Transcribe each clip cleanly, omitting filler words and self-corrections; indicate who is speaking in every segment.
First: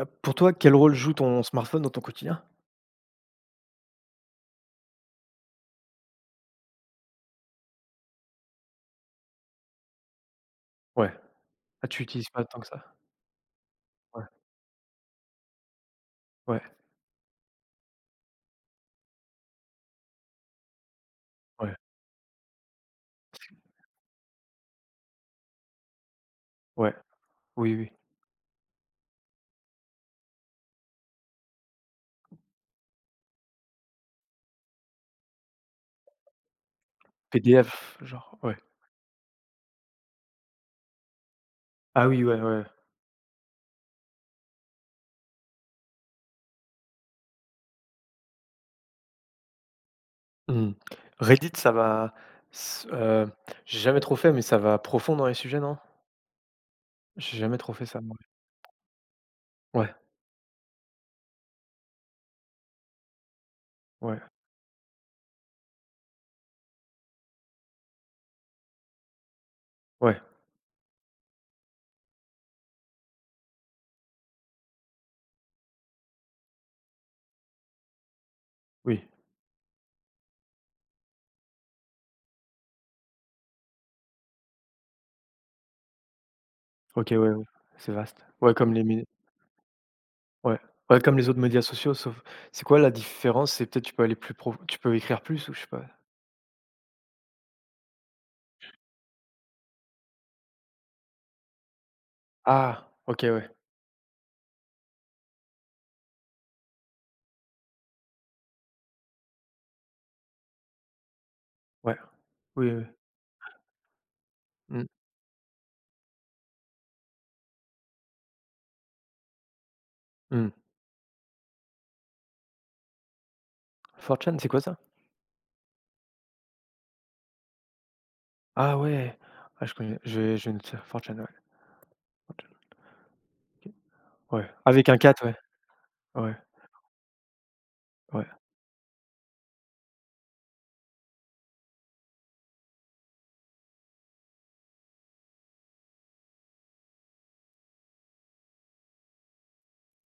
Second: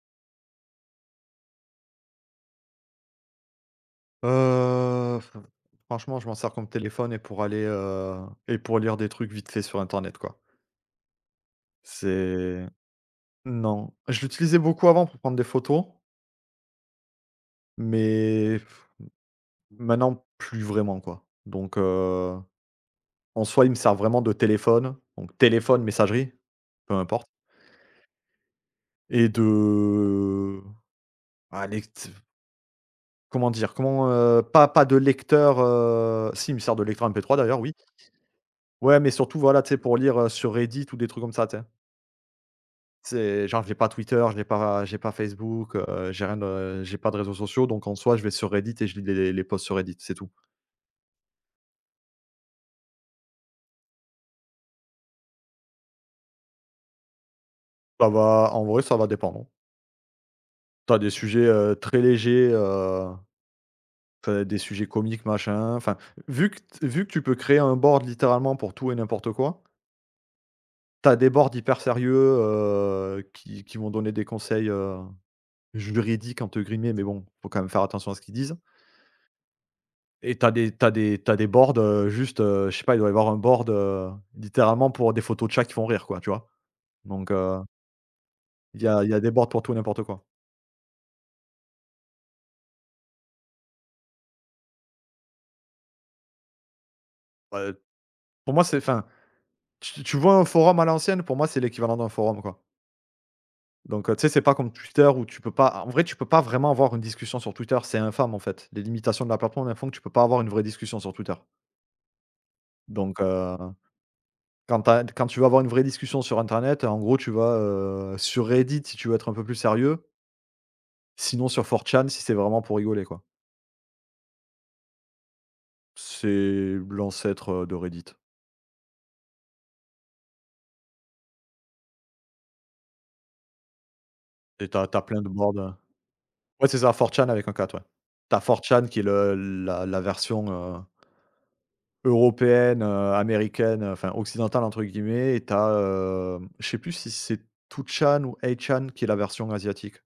Speaker 1: Pour toi, quel rôle joue ton smartphone dans ton quotidien?
Speaker 2: F Franchement, je m'en sers comme téléphone et pour lire des trucs vite fait sur internet, quoi.
Speaker 1: Ouais. Ah, tu utilises pas tant
Speaker 2: C'est
Speaker 1: que ça?
Speaker 2: Non, je
Speaker 1: Ouais,
Speaker 2: l'utilisais beaucoup avant pour prendre des photos,
Speaker 1: ouais,
Speaker 2: mais maintenant plus vraiment, quoi.
Speaker 1: ouais,
Speaker 2: Donc en soi, il me sert vraiment de téléphone, donc téléphone, messagerie, peu
Speaker 1: ouais.
Speaker 2: importe,
Speaker 1: Oui, oui.
Speaker 2: et de ah lect comment dire? Comment, pas de lecteur, si, il me sert de lecteur MP3 d'ailleurs, oui.
Speaker 1: PDF, genre, ouais.
Speaker 2: Ouais, mais surtout, voilà, tu sais, pour lire, sur Reddit ou des trucs comme ça, tu sais?
Speaker 1: Ah oui, ouais, ouais.
Speaker 2: C'est genre j'ai pas Twitter, j'ai pas Facebook, j'ai pas de réseaux sociaux, donc en soi, je vais sur Reddit et je lis les posts sur Reddit, c'est tout.
Speaker 1: Mmh. Reddit, ça va s j'ai jamais trop fait, mais ça va profond dans les sujets, non? J'ai jamais trop fait ça,
Speaker 2: Ça
Speaker 1: moi.
Speaker 2: va, en vrai, ça va dépendre.
Speaker 1: Ouais,
Speaker 2: T'as des sujets, très légers,
Speaker 1: ouais,
Speaker 2: ça des sujets comiques, machin, enfin, vu que tu peux créer un board littéralement pour tout et n'importe quoi,
Speaker 1: ouais,
Speaker 2: t'as des boards hyper sérieux, qui vont donner des conseils, juridiques entre guillemets, mais bon, faut quand même faire attention à ce qu'ils disent.
Speaker 1: oui.
Speaker 2: Et t'as des boards, juste, je sais pas, il doit y avoir un board, littéralement pour des photos de chats qui font rire, quoi, tu vois?
Speaker 1: OK, ouais,
Speaker 2: Donc
Speaker 1: ouais, c'est vaste. Ouais, comme
Speaker 2: il
Speaker 1: les
Speaker 2: y a
Speaker 1: mé
Speaker 2: il y a des boards pour tout et n'importe quoi.
Speaker 1: ouais, ouais, comme les autres médias sociaux, sauf, c'est quoi la différence? C'est peut-être tu peux aller plus prof tu peux écrire plus, ou je sais pas?
Speaker 2: Heu, pour moi, c'est enfin, tu vois un forum à l'ancienne, pour moi, c'est l'équivalent d'un forum, quoi.
Speaker 1: Ah! OK, ouais,
Speaker 2: Donc tu sais, c'est pas comme Twitter où tu peux pas, en vrai, tu peux pas vraiment avoir une discussion sur Twitter, c'est infâme, en fait. Les limitations de la plateforme font que tu peux pas avoir une vraie discussion sur Twitter.
Speaker 1: ouais. Oui, oui.
Speaker 2: Donc
Speaker 1: Mmh.
Speaker 2: quand tu veux avoir une vraie discussion sur internet, en gros, tu vas, sur Reddit si tu veux être un peu plus sérieux.
Speaker 1: Mmh.
Speaker 2: Sinon sur 4chan, si c'est vraiment pour rigoler, quoi.
Speaker 1: 4chan, c'est quoi ça?
Speaker 2: C'est l'ancêtre, de Reddit
Speaker 1: Ah ouais! Ah, je connais. Je une sœur 4chan, ouais. 4chan, ouais,
Speaker 2: et t'as
Speaker 1: avec un
Speaker 2: as plein
Speaker 1: 4,
Speaker 2: de
Speaker 1: ouais.
Speaker 2: boards,
Speaker 1: Ouais,
Speaker 2: ouais, c'est ça, 4chan avec un 4, ouais.
Speaker 1: ouais.
Speaker 2: Tu as chan qui est le, la version, européenne, américaine, enfin «occidentale» entre guillemets, et je sais plus si c'est 2chan ou 8chan qui est la version asiatique,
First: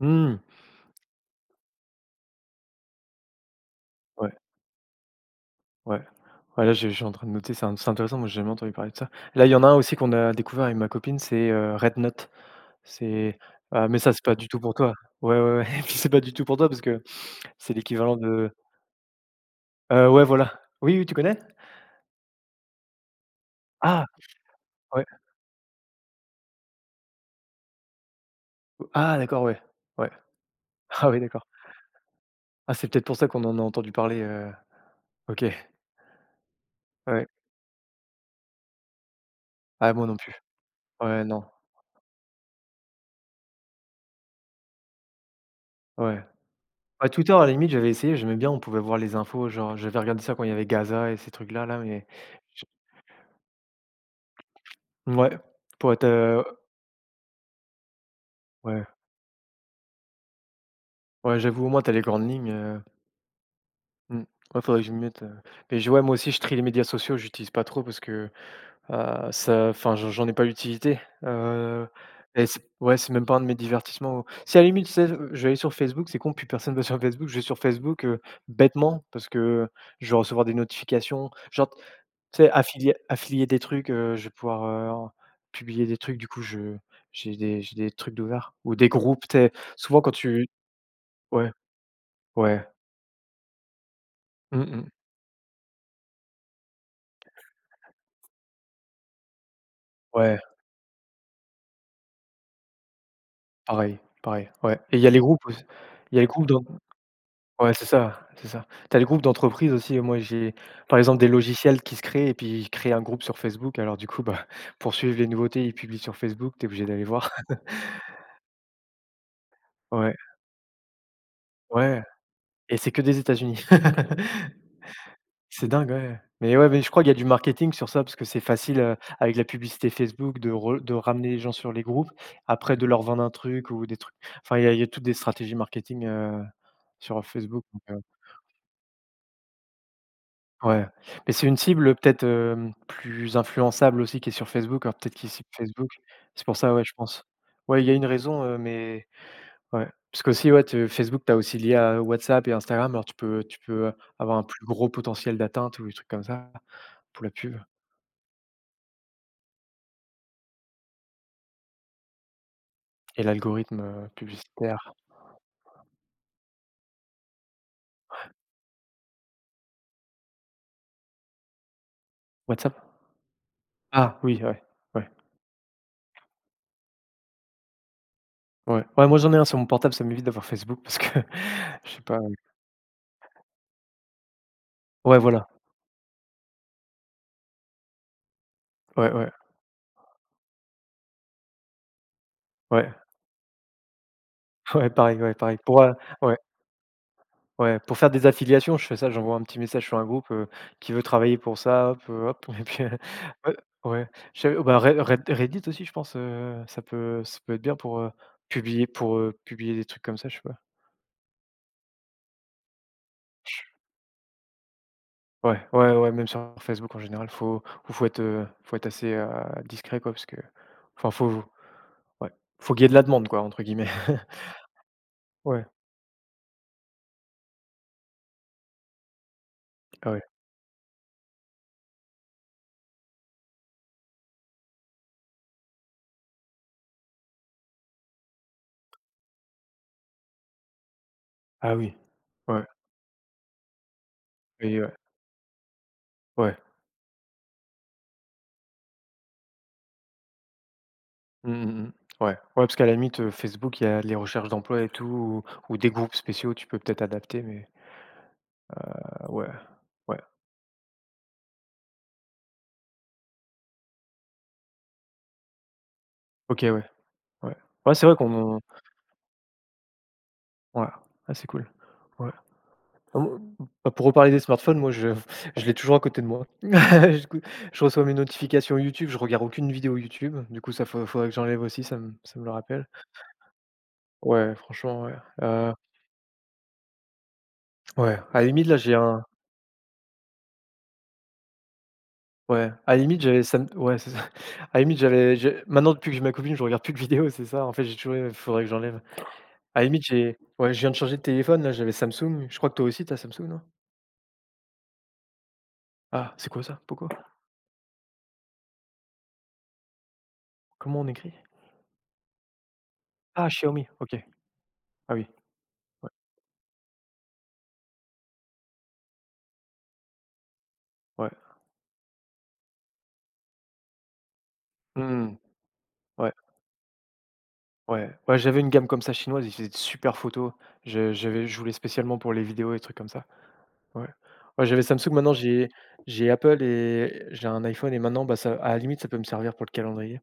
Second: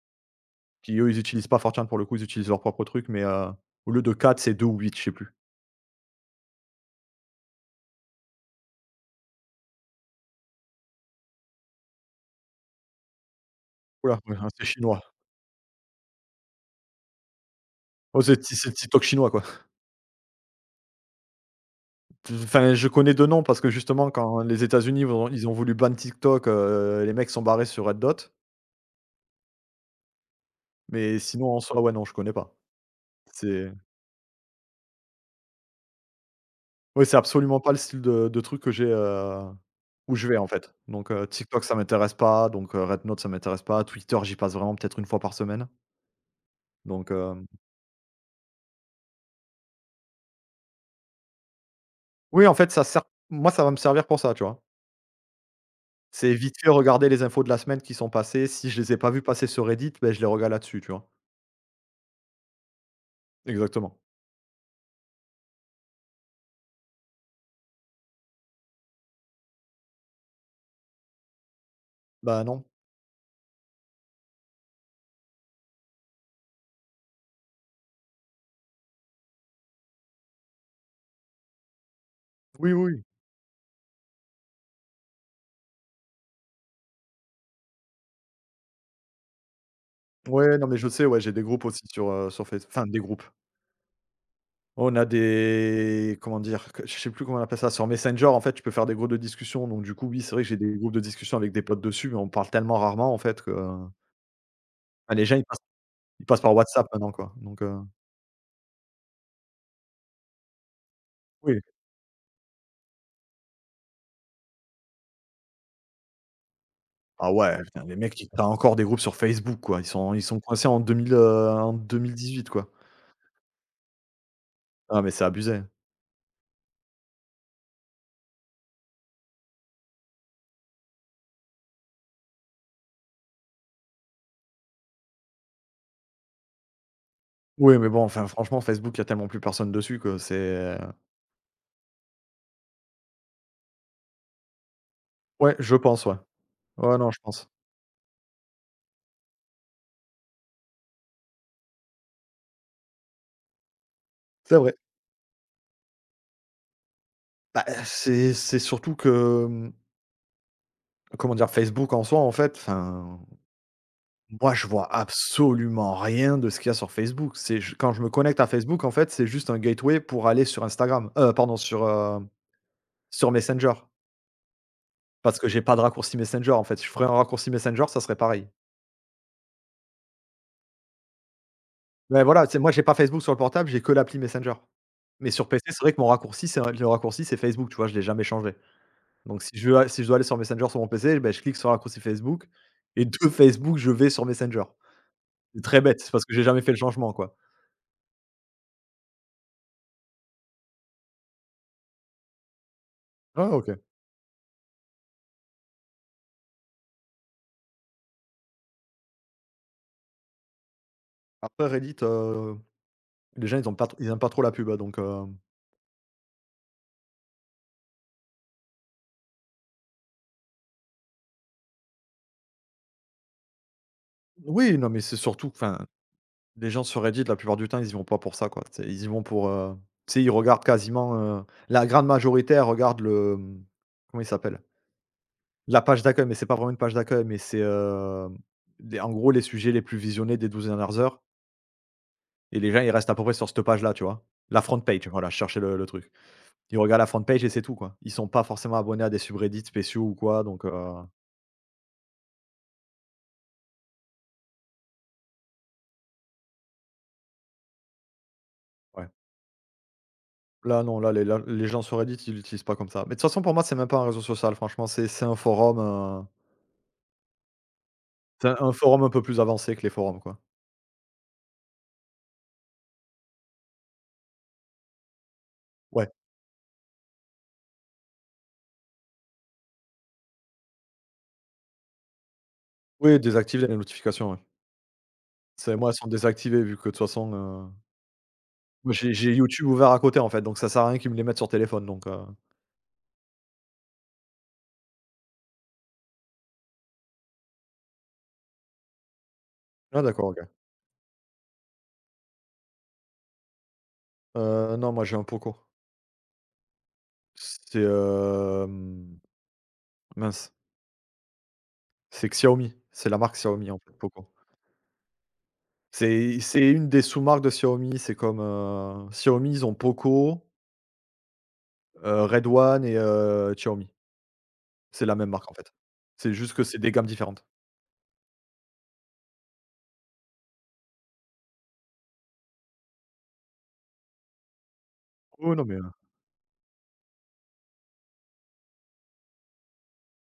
Speaker 1: Hmm.
Speaker 2: qui eux, ils utilisent pas 4chan pour le coup, ils utilisent leur propre truc, mais, au lieu de
Speaker 1: Ouais,
Speaker 2: 4, c'est 2 ou 8, je sais plus.
Speaker 1: ouais. Ouais, là, je suis en train de noter, c'est intéressant, moi j'ai jamais entendu parler de ça. Là, il y en a un aussi qu'on a découvert avec ma copine, c'est, Red Note. C'est Ah, mais
Speaker 2: Ouh
Speaker 1: ça, c'est pas
Speaker 2: ouais, hein,
Speaker 1: du tout
Speaker 2: c'est
Speaker 1: pour toi.
Speaker 2: chinois.
Speaker 1: Ouais, ouais, ouais, et puis c'est pas du tout pour toi parce que c'est l'équivalent
Speaker 2: Oh, c'est
Speaker 1: de.
Speaker 2: c'est TikTok chinois, quoi.
Speaker 1: Ouais, voilà. Oui, oui, tu connais?
Speaker 2: Enfin, je connais deux noms parce que
Speaker 1: Ah!
Speaker 2: justement quand les États-Unis
Speaker 1: Ouais.
Speaker 2: vont ils ont voulu ban TikTok, les mecs sont barrés sur Red Dot,
Speaker 1: Ah, d'accord, ouais. Ouais. Ah
Speaker 2: mais
Speaker 1: oui, d'accord.
Speaker 2: sinon en soi, ouais, non, je connais pas.
Speaker 1: Ah, c'est peut-être pour ça qu'on en a
Speaker 2: C'est
Speaker 1: entendu parler, OK.
Speaker 2: Ouais, c'est
Speaker 1: Ouais.
Speaker 2: absolument pas le style de truc que j'ai,
Speaker 1: Ah, moi
Speaker 2: où
Speaker 1: non
Speaker 2: je
Speaker 1: plus.
Speaker 2: vais en fait. Donc,
Speaker 1: Ouais, non.
Speaker 2: TikTok ça m'intéresse pas, donc, Red Note ça m'intéresse pas, Twitter j'y passe vraiment peut-être une fois par semaine.
Speaker 1: Ouais. À
Speaker 2: Donc,
Speaker 1: Twitter, à la limite, j'avais essayé, j'aimais bien, on pouvait voir les infos, genre, j'avais regardé ça quand il y avait Gaza et ces trucs-là, là, mais
Speaker 2: oui en
Speaker 1: j
Speaker 2: fait ça sert moi ça va me servir pour ça, tu vois?
Speaker 1: ouais, pour être,
Speaker 2: C'est vite fait regarder les infos de la semaine qui sont passées, si je
Speaker 1: ouais,
Speaker 2: les ai pas vues passer sur Reddit, beh, je les regarde là-dessus, tu vois?
Speaker 1: ouais, j'avoue, au moins, t'as les grandes lignes,
Speaker 2: Exactement.
Speaker 1: mmh, ouais, faudrait que je m'y mette, mais je ouais, moi aussi, je trie les médias sociaux, j'utilise pas trop parce que, ça, enfin, j'en ai pas l'utilité, heu
Speaker 2: Bah,
Speaker 1: et c'est,
Speaker 2: non.
Speaker 1: ouais, c'est même pas un de mes divertissements. Si, à la limite, tu sais, je vais aller sur Facebook, c'est con, plus personne va sur Facebook, je vais sur Facebook, bêtement parce que je vais recevoir des notifications. Genre, tu sais,
Speaker 2: Oui, oui,
Speaker 1: affilier
Speaker 2: oui.
Speaker 1: affilier des trucs, je vais pouvoir, en publier des trucs, du coup, je j'ai des trucs d'ouverts ou des groupes, tu sais? Souvent quand tu
Speaker 2: Ouais, non mais je sais, ouais, j'ai des
Speaker 1: Ouais,
Speaker 2: groupes aussi sur, sur
Speaker 1: ouais.
Speaker 2: Facebook, enfin des groupes.
Speaker 1: Mmh
Speaker 2: Oh,
Speaker 1: mh.
Speaker 2: on a des, comment dire? Que je sais plus comment on appelle ça, sur Messenger en fait, tu peux faire des groupes de discussion, donc du coup, oui, c'est
Speaker 1: Ouais,
Speaker 2: vrai que j'ai des groupes de discussion avec des potes dessus, mais on parle tellement rarement en fait que,
Speaker 1: pareil, pareil, ouais, et il y a
Speaker 2: bah,
Speaker 1: les
Speaker 2: les gens ils
Speaker 1: groupes
Speaker 2: passent
Speaker 1: aussi. Il y a
Speaker 2: ils
Speaker 1: les
Speaker 2: passent
Speaker 1: groupes
Speaker 2: par
Speaker 1: d'en
Speaker 2: WhatsApp maintenant, quoi, donc
Speaker 1: Ouais, c'est ça, c'est ça. Tu as les groupes d'entreprises aussi. Moi, j'ai, par exemple, des
Speaker 2: oui.
Speaker 1: logiciels qui se créent et puis ils créent un groupe sur Facebook, alors du coup, bah, pour suivre les nouveautés, ils publient sur Facebook, tu es obligé d'aller voir.
Speaker 2: Ah ouais, putain, les mecs ils tu encore des groupes sur Facebook, quoi, ils sont
Speaker 1: Ouais,
Speaker 2: ils sont coincés en 2000, en deux
Speaker 1: ouais,
Speaker 2: mille dix-huit quoi.
Speaker 1: et c'est que des États-Unis.
Speaker 2: Ah mais c'est abusé.
Speaker 1: C'est dingue, ouais. Mais ouais, mais je crois qu'il y a du marketing sur ça parce que c'est facile, avec la publicité Facebook de ramener les gens sur les groupes, après de leur vendre un truc ou des trucs, enfin il y a toutes des stratégies marketing, sur Facebook
Speaker 2: Oui
Speaker 1: donc
Speaker 2: mais bon, enfin franchement Facebook, il y a tellement plus personne dessus que c'est
Speaker 1: ouais. Mais c'est une cible peut-être, plus influençable aussi, qui est sur Facebook, alors peut-être qu'ils ciblent
Speaker 2: ouais, je
Speaker 1: Facebook.
Speaker 2: pense, ouais.
Speaker 1: C'est pour ça, ouais, je
Speaker 2: Ouais, non, je
Speaker 1: pense.
Speaker 2: pense.
Speaker 1: Ouais, il y a une raison, mais ouais. Parce qu'aussi, ouais, tu Facebook, tu as aussi lié à WhatsApp et Instagram, alors tu peux avoir un
Speaker 2: C'est
Speaker 1: plus
Speaker 2: vrai.
Speaker 1: gros potentiel d'atteinte ou des trucs comme ça pour la pub.
Speaker 2: Bah, c'est surtout que, mmh, comment dire? Facebook en soi, en fait, enfin,
Speaker 1: Et l'algorithme,
Speaker 2: moi, je vois
Speaker 1: publicitaire
Speaker 2: absolument rien de ce qu'il y a sur Facebook. C'est j Quand je me connecte à Facebook, en fait, c'est juste un gateway pour aller sur Instagram, pardon, sur, heu,
Speaker 1: WhatsApp?
Speaker 2: sur Messenger,
Speaker 1: Ah oui, ouais, ouais,
Speaker 2: parce que j'ai pas de raccourci Messenger, en fait. Si je ferais un raccourci Messenger, ça serait pareil.
Speaker 1: ouais, ouais, moi j'en ai un sur mon portable, ça m'évite d'avoir Facebook parce que je sais pas,
Speaker 2: Mais voilà, c'est moi, j'ai pas Facebook sur le portable, j'ai que l'appli Messenger.
Speaker 1: ouais,
Speaker 2: Mais sur
Speaker 1: voilà,
Speaker 2: PC, c'est vrai que mon raccourci, c'est le raccourci, c'est Facebook, tu vois? Je l'ai jamais changé.
Speaker 1: ouais, ouais,
Speaker 2: Donc si je dois aller sur Messenger sur mon PC, beh, je clique sur le raccourci Facebook,
Speaker 1: ouais,
Speaker 2: et de Facebook, je vais sur Messenger.
Speaker 1: ouais, pareil, ouais, pareil.
Speaker 2: C'est très bête, c'est parce que
Speaker 1: Ouais,
Speaker 2: j'ai jamais fait le changement, quoi.
Speaker 1: ouais, pour faire des affiliations, je fais ça, j'envoie un petit message sur un groupe, qui veut travailler pour ça, hop, hop, et puis,
Speaker 2: Ah
Speaker 1: ouais,
Speaker 2: OK.
Speaker 1: ouais, bah, Reddit aussi, je pense, ça peut être bien pour, publier des trucs comme ça, je sais pas.
Speaker 2: Après Reddit, les gens, ils aiment pas trop la pub, donc
Speaker 1: Ouais, ouais, ouais, même sur Facebook en général, faut ou faut être assez, discret quoi, parce que enfin faut ouais, faut qu'il y ait de la demande quoi, entre guillemets.
Speaker 2: oui, non, mais c'est surtout
Speaker 1: Ouais,
Speaker 2: enfin, les gens sur Reddit, la plupart du temps, ils y vont pas pour ça, quoi. Tu sais, ils y vont pour,
Speaker 1: ah
Speaker 2: tu
Speaker 1: ouais,
Speaker 2: sais, ils regardent quasiment, la grande majorité, elle regarde le, mmh, comment il s'appelle? La page d'accueil, mais c'est pas vraiment une page d'accueil, mais c'est, les en gros, les sujets les plus visionnés des 12 dernières heures,
Speaker 1: ah oui,
Speaker 2: et
Speaker 1: ouais,
Speaker 2: les gens, ils restent à peu près sur cette page-là, tu vois? La front
Speaker 1: oui. Ouais,
Speaker 2: page, voilà, je cherchais le truc.
Speaker 1: ouais,
Speaker 2: Ils regardent la front page et c'est tout, quoi. Ils sont pas forcément abonnés à des subreddits spéciaux ou quoi, donc
Speaker 1: mmh mh mh. Ouais, ouais, parce qu'à la limite, Facebook, il y a les recherches d'emploi et tout, ou des groupes spéciaux, tu peux peut-être adapter, mais,
Speaker 2: ouais.
Speaker 1: ouais, ouais,
Speaker 2: Là, non, là, les gens sur Reddit, ils l'utilisent pas comme ça. Mais de toute façon, pour moi, c'est même pas un réseau social, franchement, c'est un forum,
Speaker 1: OK, ouais, ouais. Ouais, c'est vrai
Speaker 2: c'est un,
Speaker 1: qu'on,
Speaker 2: forum un peu plus avancé que les forums, quoi.
Speaker 1: ouais, ah, c'est cool. Ouais. Ah moi, bah, pour reparler des smartphones, moi je je l'ai toujours à
Speaker 2: Ouais.
Speaker 1: côté de moi. Du coup, je reçois mes notifications YouTube, je regarde aucune vidéo YouTube. Du coup, ça faut faudrait que j'enlève aussi, ça me le rappelle.
Speaker 2: Oui, désactiver les notifications, ouais.
Speaker 1: Ouais, franchement, ouais, heu,
Speaker 2: C'est moi, elles sont désactivées vu que de toute façon,
Speaker 1: ouais, à la limite là,
Speaker 2: moi,
Speaker 1: j'ai
Speaker 2: j'ai
Speaker 1: un,
Speaker 2: j'ai YouTube ouvert à côté, en fait, donc ça sert à rien qu'ils me les mettent sur téléphone, donc heu,
Speaker 1: ouais, à la limite j'avais, ça me, ouais, c'est ça. À la limite, j'ai maintenant, depuis que j'ai ma copine, je regarde plus de vidéos, c'est ça. En fait, j'ai toujours, il faudrait que j'enlève. À la
Speaker 2: ah
Speaker 1: limite,
Speaker 2: d'accord,
Speaker 1: j'ai,
Speaker 2: OK.
Speaker 1: ouais, je viens de changer de téléphone là, j'avais Samsung. Je crois que toi aussi tu Samsung, non?
Speaker 2: Non, moi, j'ai un Poco.
Speaker 1: Ah, c'est quoi ça? Pourquoi?
Speaker 2: C'est, mince,
Speaker 1: Comment on écrit?
Speaker 2: c'est Xiaomi, c'est la marque
Speaker 1: Ah,
Speaker 2: Xiaomi, en
Speaker 1: Xiaomi,
Speaker 2: fait,
Speaker 1: OK.
Speaker 2: Poco.
Speaker 1: Ah oui, ouais,
Speaker 2: C'est une des sous-marques de Xiaomi, c'est comme, Xiaomi, ils ont Poco,
Speaker 1: ouais.
Speaker 2: Red One et Xiaomi. C'est la même
Speaker 1: Hmm.
Speaker 2: marque, en fait. C'est
Speaker 1: Ouais.
Speaker 2: juste que c'est des gammes différentes.
Speaker 1: Ouais, ouais, j'avais une gamme comme ça chinoise, ils faisaient de super photos. Je voulais spécialement pour les vidéos et trucs comme ça. Ouais. Ouais, j'avais Samsung, maintenant
Speaker 2: Oh non,
Speaker 1: j'ai
Speaker 2: mais, heu,
Speaker 1: j'ai Apple, et j'ai un iPhone, et maintenant, bah, ça, à la limite, ça peut me servir pour le calendrier.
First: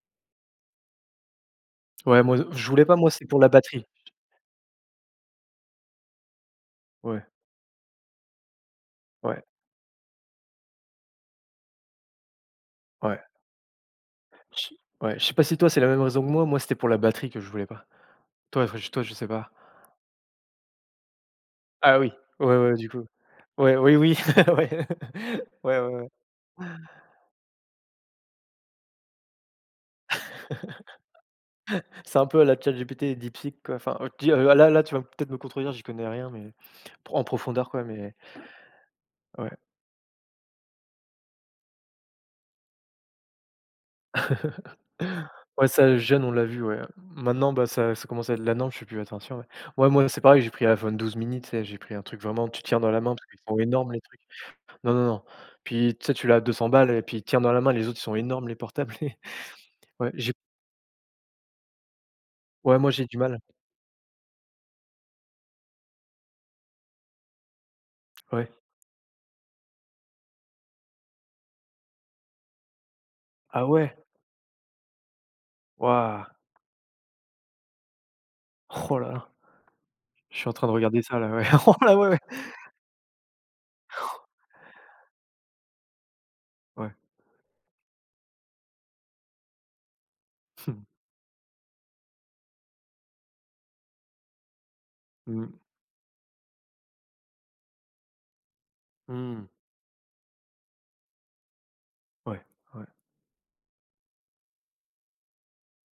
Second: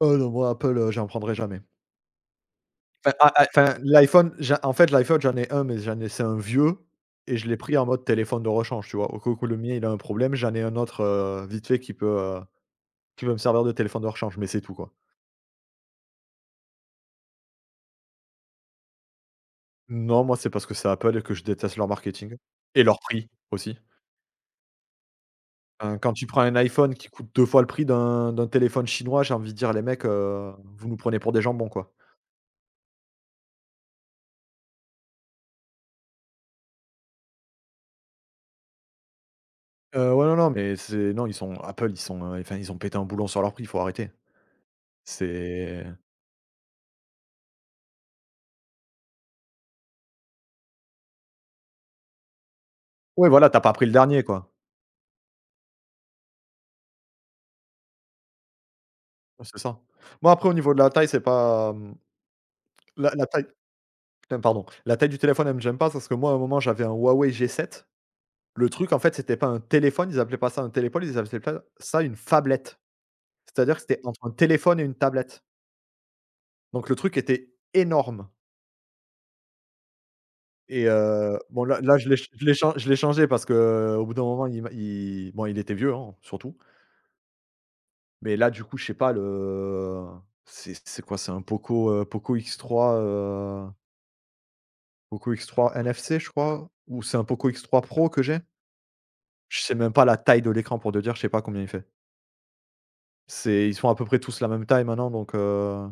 Speaker 2: oh non, moi, Apple, j'en prendrai jamais.
Speaker 1: Ouais, moi, je voulais pas, moi,
Speaker 2: Enfin,
Speaker 1: c'est pour
Speaker 2: a a
Speaker 1: la
Speaker 2: enfin,
Speaker 1: batterie.
Speaker 2: l'iPhone, j'en en fait, l'iPhone, j'en ai un, mais j'en ai c'est un vieux,
Speaker 1: Ouais,
Speaker 2: et je l'ai pris en mode téléphone de rechange, tu vois? Au cas
Speaker 1: ouais,
Speaker 2: où le mien, il a un problème, j'en ai un autre, vite fait
Speaker 1: ouais.
Speaker 2: qui peut me servir de téléphone de rechange, mais c'est
Speaker 1: Je
Speaker 2: tout, quoi.
Speaker 1: Ouais, je sais pas si toi, c'est la même raison que moi, moi, c'était pour la batterie que je voulais pas. Toi, enfin, je toi, je sais pas.
Speaker 2: Non, moi, c'est parce que c'est Apple et que je déteste leur
Speaker 1: Ah oui,
Speaker 2: marketing
Speaker 1: ouais, ouais,
Speaker 2: et
Speaker 1: du
Speaker 2: leur
Speaker 1: coup.
Speaker 2: prix,
Speaker 1: Ouais,
Speaker 2: aussi.
Speaker 1: oui, oui, ouais. Ouais, ouais,
Speaker 2: Enfin,
Speaker 1: ouais.
Speaker 2: quand tu prends un iPhone qui coûte 2 fois le prix d'un téléphone chinois, j'ai envie de dire: «Les mecs, vous nous prenez pour des jambons, quoi».
Speaker 1: C'est un peu à la ChatGPT et DeepSeek, quoi. Enfin, je dis, là, tu vas peut-être me contredire, j'y connais rien, mais pro en profondeur, quoi, mais ouais.
Speaker 2: Ouais, non, non, mais c'est Non, ils sont Apple, ils sont, enfin, ils ont pété un boulon sur leur prix, il faut arrêter.
Speaker 1: Ouais,
Speaker 2: C'est
Speaker 1: ça, jeune, on l'a vu, ouais. Maintenant, bah, ça commence à être la norme, je fais plus attention, ouais. Ouais, moi, c'est pareil, j'ai pris iPhone 12 mini, tu sais, j'ai pris un truc vraiment, tu tiens dans la main parce
Speaker 2: Ouais,
Speaker 1: qu'ils
Speaker 2: voilà,
Speaker 1: sont
Speaker 2: t'as pas pris
Speaker 1: énormes,
Speaker 2: le
Speaker 1: les trucs.
Speaker 2: dernier, quoi.
Speaker 1: Non, non, non. Puis, tu sais, tu l'as à 200 balles et puis tiens dans la main, les autres, ils sont énormes, les portables.
Speaker 2: Ouais, c'est ça.
Speaker 1: Ouais,
Speaker 2: Moi,
Speaker 1: j'ai,
Speaker 2: après, au niveau de la taille, c'est pas, mmh,
Speaker 1: ouais, moi, j'ai
Speaker 2: la
Speaker 1: du
Speaker 2: la
Speaker 1: mal.
Speaker 2: taille, putain, pardon, la taille du téléphone, elle me gêne pas, parce que moi, à un moment, j'avais un Huawei G7.
Speaker 1: Ouais.
Speaker 2: Le truc, en fait, c'était pas un téléphone, ils appelaient pas ça un téléphone, ils appelaient pas ça une phablette.
Speaker 1: Ah
Speaker 2: C'est-à-dire que
Speaker 1: ouais?
Speaker 2: c'était entre un téléphone et une tablette.
Speaker 1: Waouh!
Speaker 2: Donc le truc était énorme.
Speaker 1: Oh là là, je suis en train de
Speaker 2: Et
Speaker 1: regarder ça, là, ouais.
Speaker 2: bon,
Speaker 1: Oh
Speaker 2: là
Speaker 1: là,
Speaker 2: là je
Speaker 1: ouais,
Speaker 2: l'ai
Speaker 1: ouais.
Speaker 2: ch je l'ai chan je l'ai changé parce que au bout d'un moment il m'a il bon il était vieux, hein, surtout.
Speaker 1: Ouais.
Speaker 2: Mais là du coup je sais pas le, c'est quoi? C'est un Poco, Poco x trois Poco
Speaker 1: Mmh.
Speaker 2: X3 NFC, je crois? Ou c'est un Poco x trois Pro que j'ai?
Speaker 1: Mmh.
Speaker 2: Je sais même pas la taille de l'écran pour te dire, je sais pas combien il fait.
Speaker 1: Ouais, ouais,
Speaker 2: C'est ils sont à peu près tous la même taille maintenant, donc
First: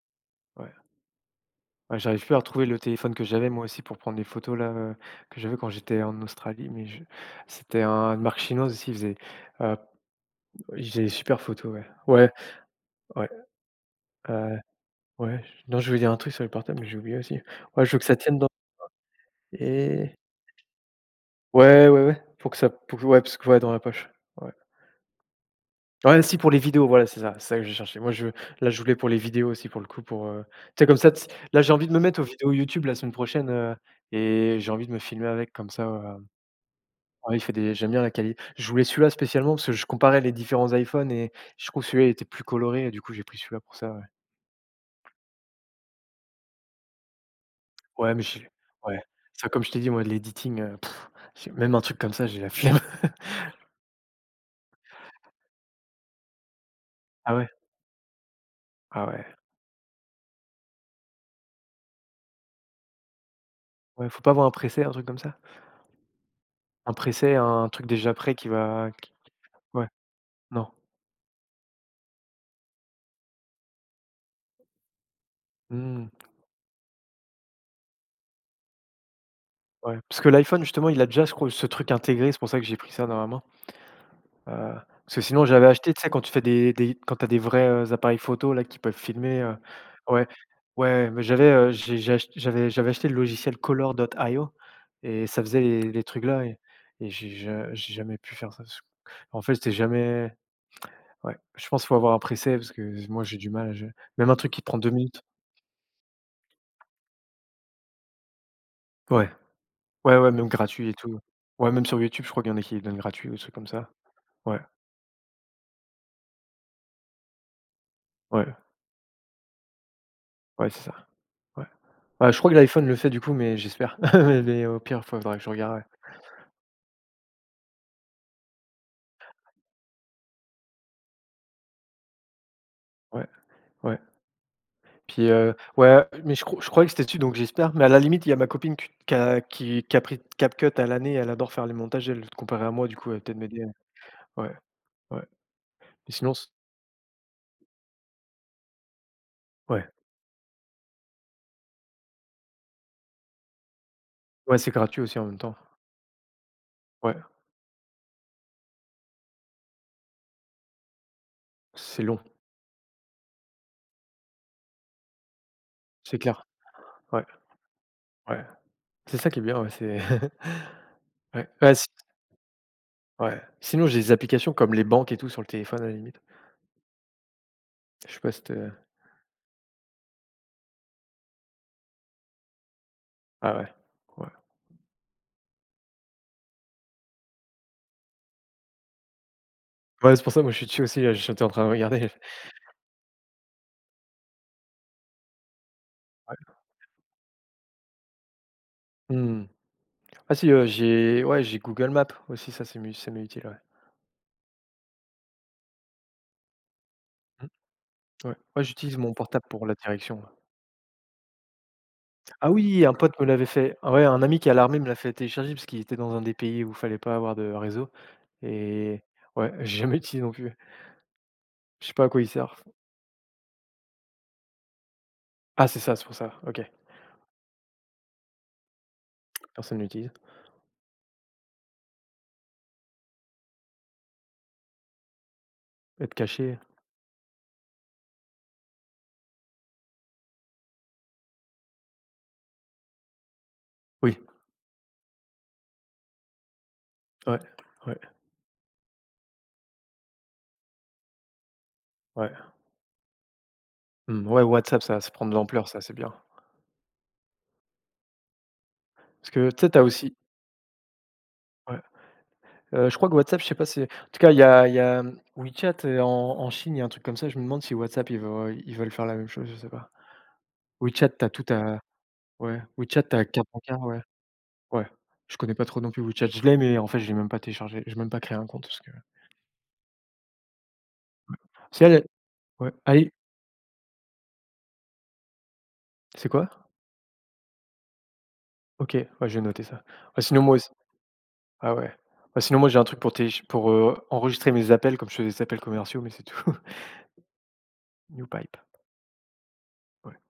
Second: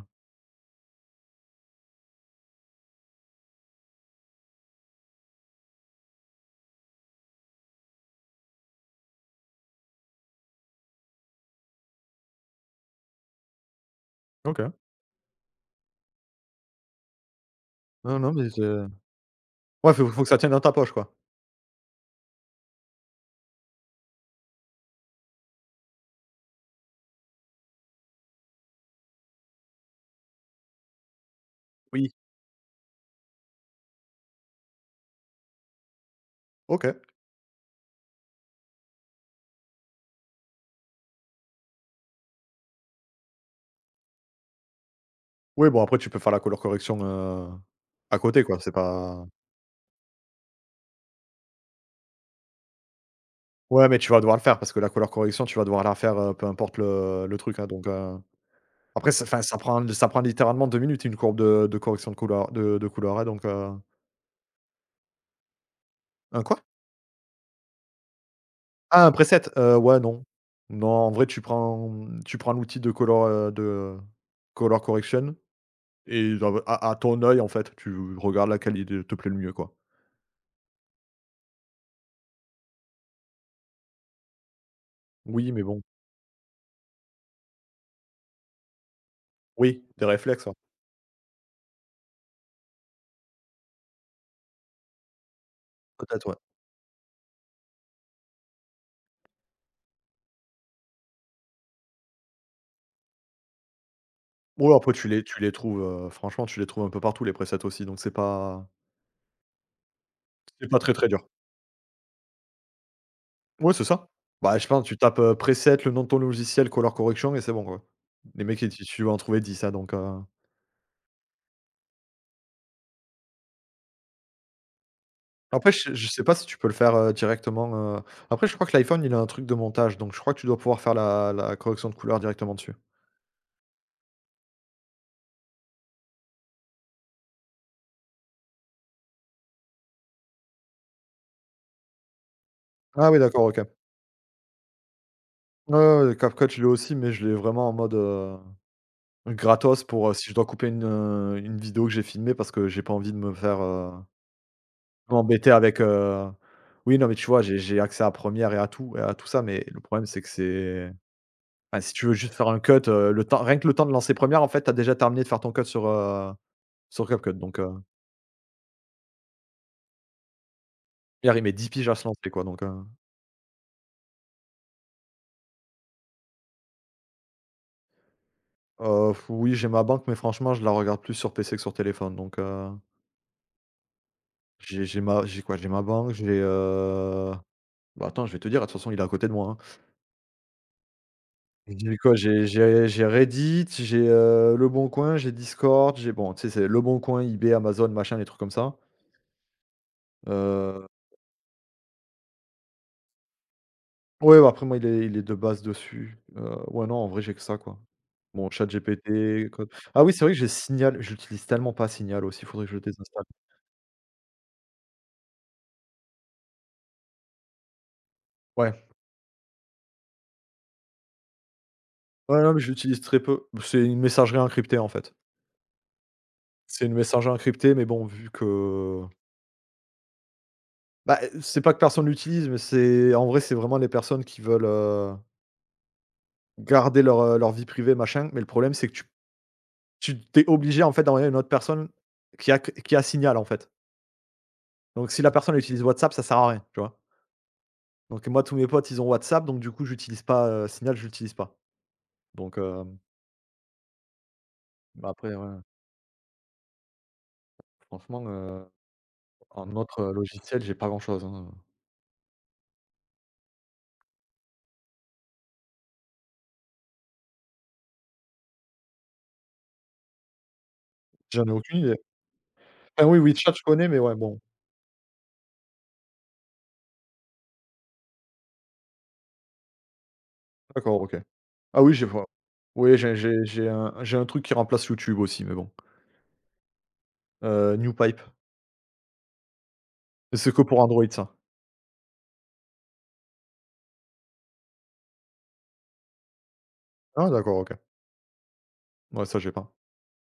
Speaker 1: ouais. Ouais, j'arrive plus à retrouver le téléphone que j'avais, moi aussi, pour prendre des photos là, que j'avais quand j'étais en Australie, mais je c'était un de marque chinoise aussi, heu, il faisait des super photos, ouais. Ouais, ouais, heu,
Speaker 2: OK.
Speaker 1: ouais, non, je voulais dire un truc sur le portable, mais j'ai oublié aussi. Ouais, je veux que ça
Speaker 2: Non, non,
Speaker 1: tienne dans,
Speaker 2: mais je ouais, faut
Speaker 1: et
Speaker 2: faut que ça tienne dans ta poche, quoi.
Speaker 1: ouais, ouais, ouais, pour que ça, pour que ouais, parce que, ouais, dans la poche. Ouais. Ouais, si pour les vidéos, voilà, c'est ça que j'ai cherché. Moi, je là, je voulais pour les vidéos aussi, pour le coup, pour, tu sais comme ça, tu là, j'ai envie de me
Speaker 2: Oui,
Speaker 1: mettre aux vidéos YouTube la semaine prochaine, et j'ai envie de me filmer avec comme ça,
Speaker 2: OK.
Speaker 1: ouais, il fait des j'aime bien la qualité, je voulais celui-là spécialement parce que je comparais les différents iPhones, et je trouve que celui-là était plus coloré, et du coup, j'ai pris celui-là pour ça, ouais.
Speaker 2: Oui, bon après tu peux faire la couleur correction,
Speaker 1: Ouais,
Speaker 2: à
Speaker 1: mais
Speaker 2: côté
Speaker 1: j'ai
Speaker 2: quoi, c'est
Speaker 1: ouais,
Speaker 2: pas.
Speaker 1: ça, comme je t'ai dit, moi, de l'editing, j'ai même un truc comme ça, j'ai la flemme.
Speaker 2: Ouais, mais tu vas devoir le faire parce que la couleur correction, tu vas devoir la faire, peu importe le
Speaker 1: Ah
Speaker 2: le
Speaker 1: ouais?
Speaker 2: truc, hein, donc
Speaker 1: Ah
Speaker 2: après ça,
Speaker 1: ouais.
Speaker 2: enfin ça prend littéralement 2 minutes, une courbe de correction de couleur de couleur, hein, donc heu.
Speaker 1: Ouais, faut pas avoir un preset, un truc comme ça?
Speaker 2: Un quoi?
Speaker 1: Un preset, un truc déjà prêt qui va,
Speaker 2: Ah, un
Speaker 1: qui,
Speaker 2: preset?
Speaker 1: ouais,
Speaker 2: Ouais, non.
Speaker 1: non.
Speaker 2: Non, en vrai tu prends, mmh, tu prends l'outil de color correction,
Speaker 1: Mmh.
Speaker 2: et genre à ton œil en fait, tu regardes laquelle il te plaît le mieux quoi.
Speaker 1: Ouais, parce que l'iPhone justement, il a déjà, je crois, ce truc intégré, c'est pour ça que j'ai pris ça dans ma main. Heu, Parce que sinon
Speaker 2: Oui, mais
Speaker 1: j'avais
Speaker 2: bon.
Speaker 1: acheté, tu sais, quand tu fais des quand t'as des vrais, appareils photo là qui peuvent filmer,
Speaker 2: Oui, des
Speaker 1: ouais,
Speaker 2: réflexes, ouais.
Speaker 1: ouais, mais j'avais, j'avais acheté le logiciel Color.io, et ça faisait les trucs
Speaker 2: Peut-être, ouais.
Speaker 1: là, et j'ai jamais pu faire ça. Parce qu'en fait, j'étais jamais, ouais, je pense qu'il faut avoir un preset parce que moi j'ai du mal, je même un truc qui te
Speaker 2: Ouais,
Speaker 1: prend 2
Speaker 2: après tu
Speaker 1: minutes.
Speaker 2: les tu les trouves, franchement tu les trouves un peu partout, les presets aussi, donc c'est pas,
Speaker 1: Ouais, ouais, ouais, même
Speaker 2: c'est pas
Speaker 1: gratuit
Speaker 2: très,
Speaker 1: et
Speaker 2: très
Speaker 1: tout.
Speaker 2: dur.
Speaker 1: Ouais, même sur YouTube, je crois qu'il y en a qui donnent gratuit ou des trucs comme
Speaker 2: Ouais, c'est
Speaker 1: ça.
Speaker 2: ça. Bah,
Speaker 1: Ouais,
Speaker 2: je pense tu tapes, preset, le nom de ton logiciel, color correction, et c'est bon, quoi. Les
Speaker 1: ouais.
Speaker 2: mecs, ils tu vas en trouver dix, hein, donc heu.
Speaker 1: Ouais, c'est ça. Ouais. Ouais, je crois que l'iPhone le fait du coup, mais j'espère. Mais au pire, faudrait que je
Speaker 2: Après,
Speaker 1: regarde,
Speaker 2: je
Speaker 1: ouais.
Speaker 2: sais je sais pas si tu peux le faire, directement, heu. Après, je crois que l'iPhone, il a un truc de montage, donc je crois que tu dois pouvoir faire la correction de couleur directement dessus.
Speaker 1: Ouais, ouais. Puis, ouais, mais je croyais que c'était dessus, donc j'espère. Mais à la limite, il y a ma copine q qui a qui qui a pris CapCut à l'année, elle adore faire les montages, elle, comparée à moi, du
Speaker 2: Ah
Speaker 1: coup, elle
Speaker 2: oui,
Speaker 1: va peut-être
Speaker 2: d'accord, OK.
Speaker 1: m'aider. Ouais, ouais.
Speaker 2: Ouais, ouais,
Speaker 1: Mais
Speaker 2: ouais,
Speaker 1: sinon, c
Speaker 2: CapCut, je l'ai aussi, mais je l'ai vraiment en mode, gratos
Speaker 1: ouais.
Speaker 2: pour, si je dois couper une vidéo que j'ai filmée, parce que j'ai pas envie de me faire,
Speaker 1: Ouais, c'est gratuit aussi en même
Speaker 2: m'embêter
Speaker 1: temps.
Speaker 2: avec, heu. Oui, non, mais
Speaker 1: Ouais,
Speaker 2: tu vois, j'ai accès à Première et à tout ça, mais le problème, c'est que c'est. Enfin, si
Speaker 1: c'est
Speaker 2: tu veux
Speaker 1: long,
Speaker 2: juste faire un cut, le temps, rien que le temps de lancer première, en fait, t'as déjà terminé de faire ton cut sur,
Speaker 1: c'est clair.
Speaker 2: sur
Speaker 1: Ouais,
Speaker 2: CapCut donc
Speaker 1: ouais. C'est ça qui est bien, ouais, c'est
Speaker 2: hier, il
Speaker 1: ouais,
Speaker 2: met 10
Speaker 1: ouais, si,
Speaker 2: piges à se lancer quoi, donc heu.
Speaker 1: ouais. Sinon, j'ai des applications comme les banques et tout sur le téléphone à la limite. Je sais pas si tu,
Speaker 2: Heu, oui, j'ai ma banque, mais franchement, je la regarde plus sur PC que sur téléphone, donc
Speaker 1: ah, ouais, ouais.
Speaker 2: j'ai ma j'ai quoi? J'ai ma banque, j'ai, bah, attends, je vais te dire, de toute façon, il est à côté de moi, hein.
Speaker 1: Ouais, c'est pour ça, moi, je suis dessus aussi, là, j'étais en train de
Speaker 2: J'ai
Speaker 1: regarder.
Speaker 2: quoi? J'ai Reddit, j'ai, le bon coin, j'ai Discord, j'ai bon, tu sais,
Speaker 1: Ouais.
Speaker 2: c'est le bon coin, eBay, Amazon, machin, des trucs comme ça,
Speaker 1: Mmh. Ah si,
Speaker 2: heu.
Speaker 1: j'ai ouais, j'ai Google Maps aussi, ça, c'est mu ça m'est utile, ouais.
Speaker 2: Ouais, bah, après moi il est de base dessus. Ouais non, en vrai j'ai que ça quoi.
Speaker 1: Mmh, ouais.
Speaker 2: Bon,
Speaker 1: Ouais, j'utilise mon portable
Speaker 2: ChatGPT,
Speaker 1: pour
Speaker 2: Code.
Speaker 1: la
Speaker 2: Ah oui,
Speaker 1: direction,
Speaker 2: c'est
Speaker 1: ouais.
Speaker 2: vrai que j'ai Signal, je l'utilise tellement pas, Signal aussi,
Speaker 1: Ah
Speaker 2: faudrait que je le
Speaker 1: oui, un pote
Speaker 2: désinstalle.
Speaker 1: me l'avait fait. Ah, ouais, un ami qui est à l'armée me l'a fait télécharger parce qu'il était dans un des pays où il fallait pas avoir de réseau,
Speaker 2: Ouais.
Speaker 1: et, ouais, j'ai jamais utilisé non plus. Je sais pas à quoi il
Speaker 2: Ouais, non
Speaker 1: sert.
Speaker 2: mais je l'utilise très peu. C'est une messagerie encryptée en fait.
Speaker 1: Ah, c'est ça, c'est pour ça, OK.
Speaker 2: C'est une messagerie encryptée, mais bon vu que,
Speaker 1: Personne l'utilise.
Speaker 2: bah, c'est pas que personne l'utilise, mais c'est, en vrai c'est vraiment les personnes qui veulent,
Speaker 1: Être caché.
Speaker 2: garder leur, leur vie privée machin, mais le problème c'est que tu t'es obligé en fait d'envoyer à une autre personne qui a Signal en fait.
Speaker 1: Oui,
Speaker 2: Donc si la personne utilise WhatsApp, ça sert à rien, tu vois?
Speaker 1: ouais, ouais,
Speaker 2: Donc moi, tous mes potes, ils ont WhatsApp, donc du coup, j'utilise pas, Signal, j'utilise pas.
Speaker 1: ouais.
Speaker 2: Donc hem,
Speaker 1: Mmh, ouais, WhatsApp, ça
Speaker 2: bah,
Speaker 1: ça prend
Speaker 2: après,
Speaker 1: de
Speaker 2: ouais,
Speaker 1: l'ampleur, ça, c'est bien.
Speaker 2: franchement,
Speaker 1: Parce que tu sais,
Speaker 2: en
Speaker 1: tu
Speaker 2: autre,
Speaker 1: aussi,
Speaker 2: logiciel, j'ai pas grand-chose, hein.
Speaker 1: ouais. Je crois que WhatsApp, je sais pas, c'est, en tout cas, il y a, mmh, WeChat, en Chine, il y a un truc comme ça. Je me demande si WhatsApp, ils veulent faire la même chose, je sais pas. WeChat, t'as tout
Speaker 2: J'en ai aucune
Speaker 1: à.
Speaker 2: idée.
Speaker 1: Ouais, WeChat,
Speaker 2: Enfin oui,
Speaker 1: t'as carte
Speaker 2: WeChat, je
Speaker 1: bancaire,
Speaker 2: connais, mais
Speaker 1: ouais,
Speaker 2: ouais, bon.
Speaker 1: ouais. Je connais pas trop non plus WeChat. Je l'ai, mais en fait, je l'ai même pas téléchargé. Je même pas créé un compte parce que
Speaker 2: D'accord, OK.
Speaker 1: si
Speaker 2: Ah oui, j'ai
Speaker 1: elle,
Speaker 2: vois.
Speaker 1: ouais,
Speaker 2: Oui,
Speaker 1: allez,
Speaker 2: j'ai un truc qui remplace YouTube aussi, mais bon.
Speaker 1: c'est quoi?
Speaker 2: NewPipe.
Speaker 1: OK, ouais, je vais noter ça. Ouais. Sinon,
Speaker 2: C'est
Speaker 1: moi
Speaker 2: que
Speaker 1: aussi,
Speaker 2: pour Android, ça.
Speaker 1: ah, ouais. Bah, sinon, moi, j'ai un truc pour enregistrer mes appels comme je fais des appels commerciaux, mais c'est tout.
Speaker 2: Ah d'accord, OK.
Speaker 1: New Pipe.
Speaker 2: Ouais, ça, j'ai pas.
Speaker 1: Ouais.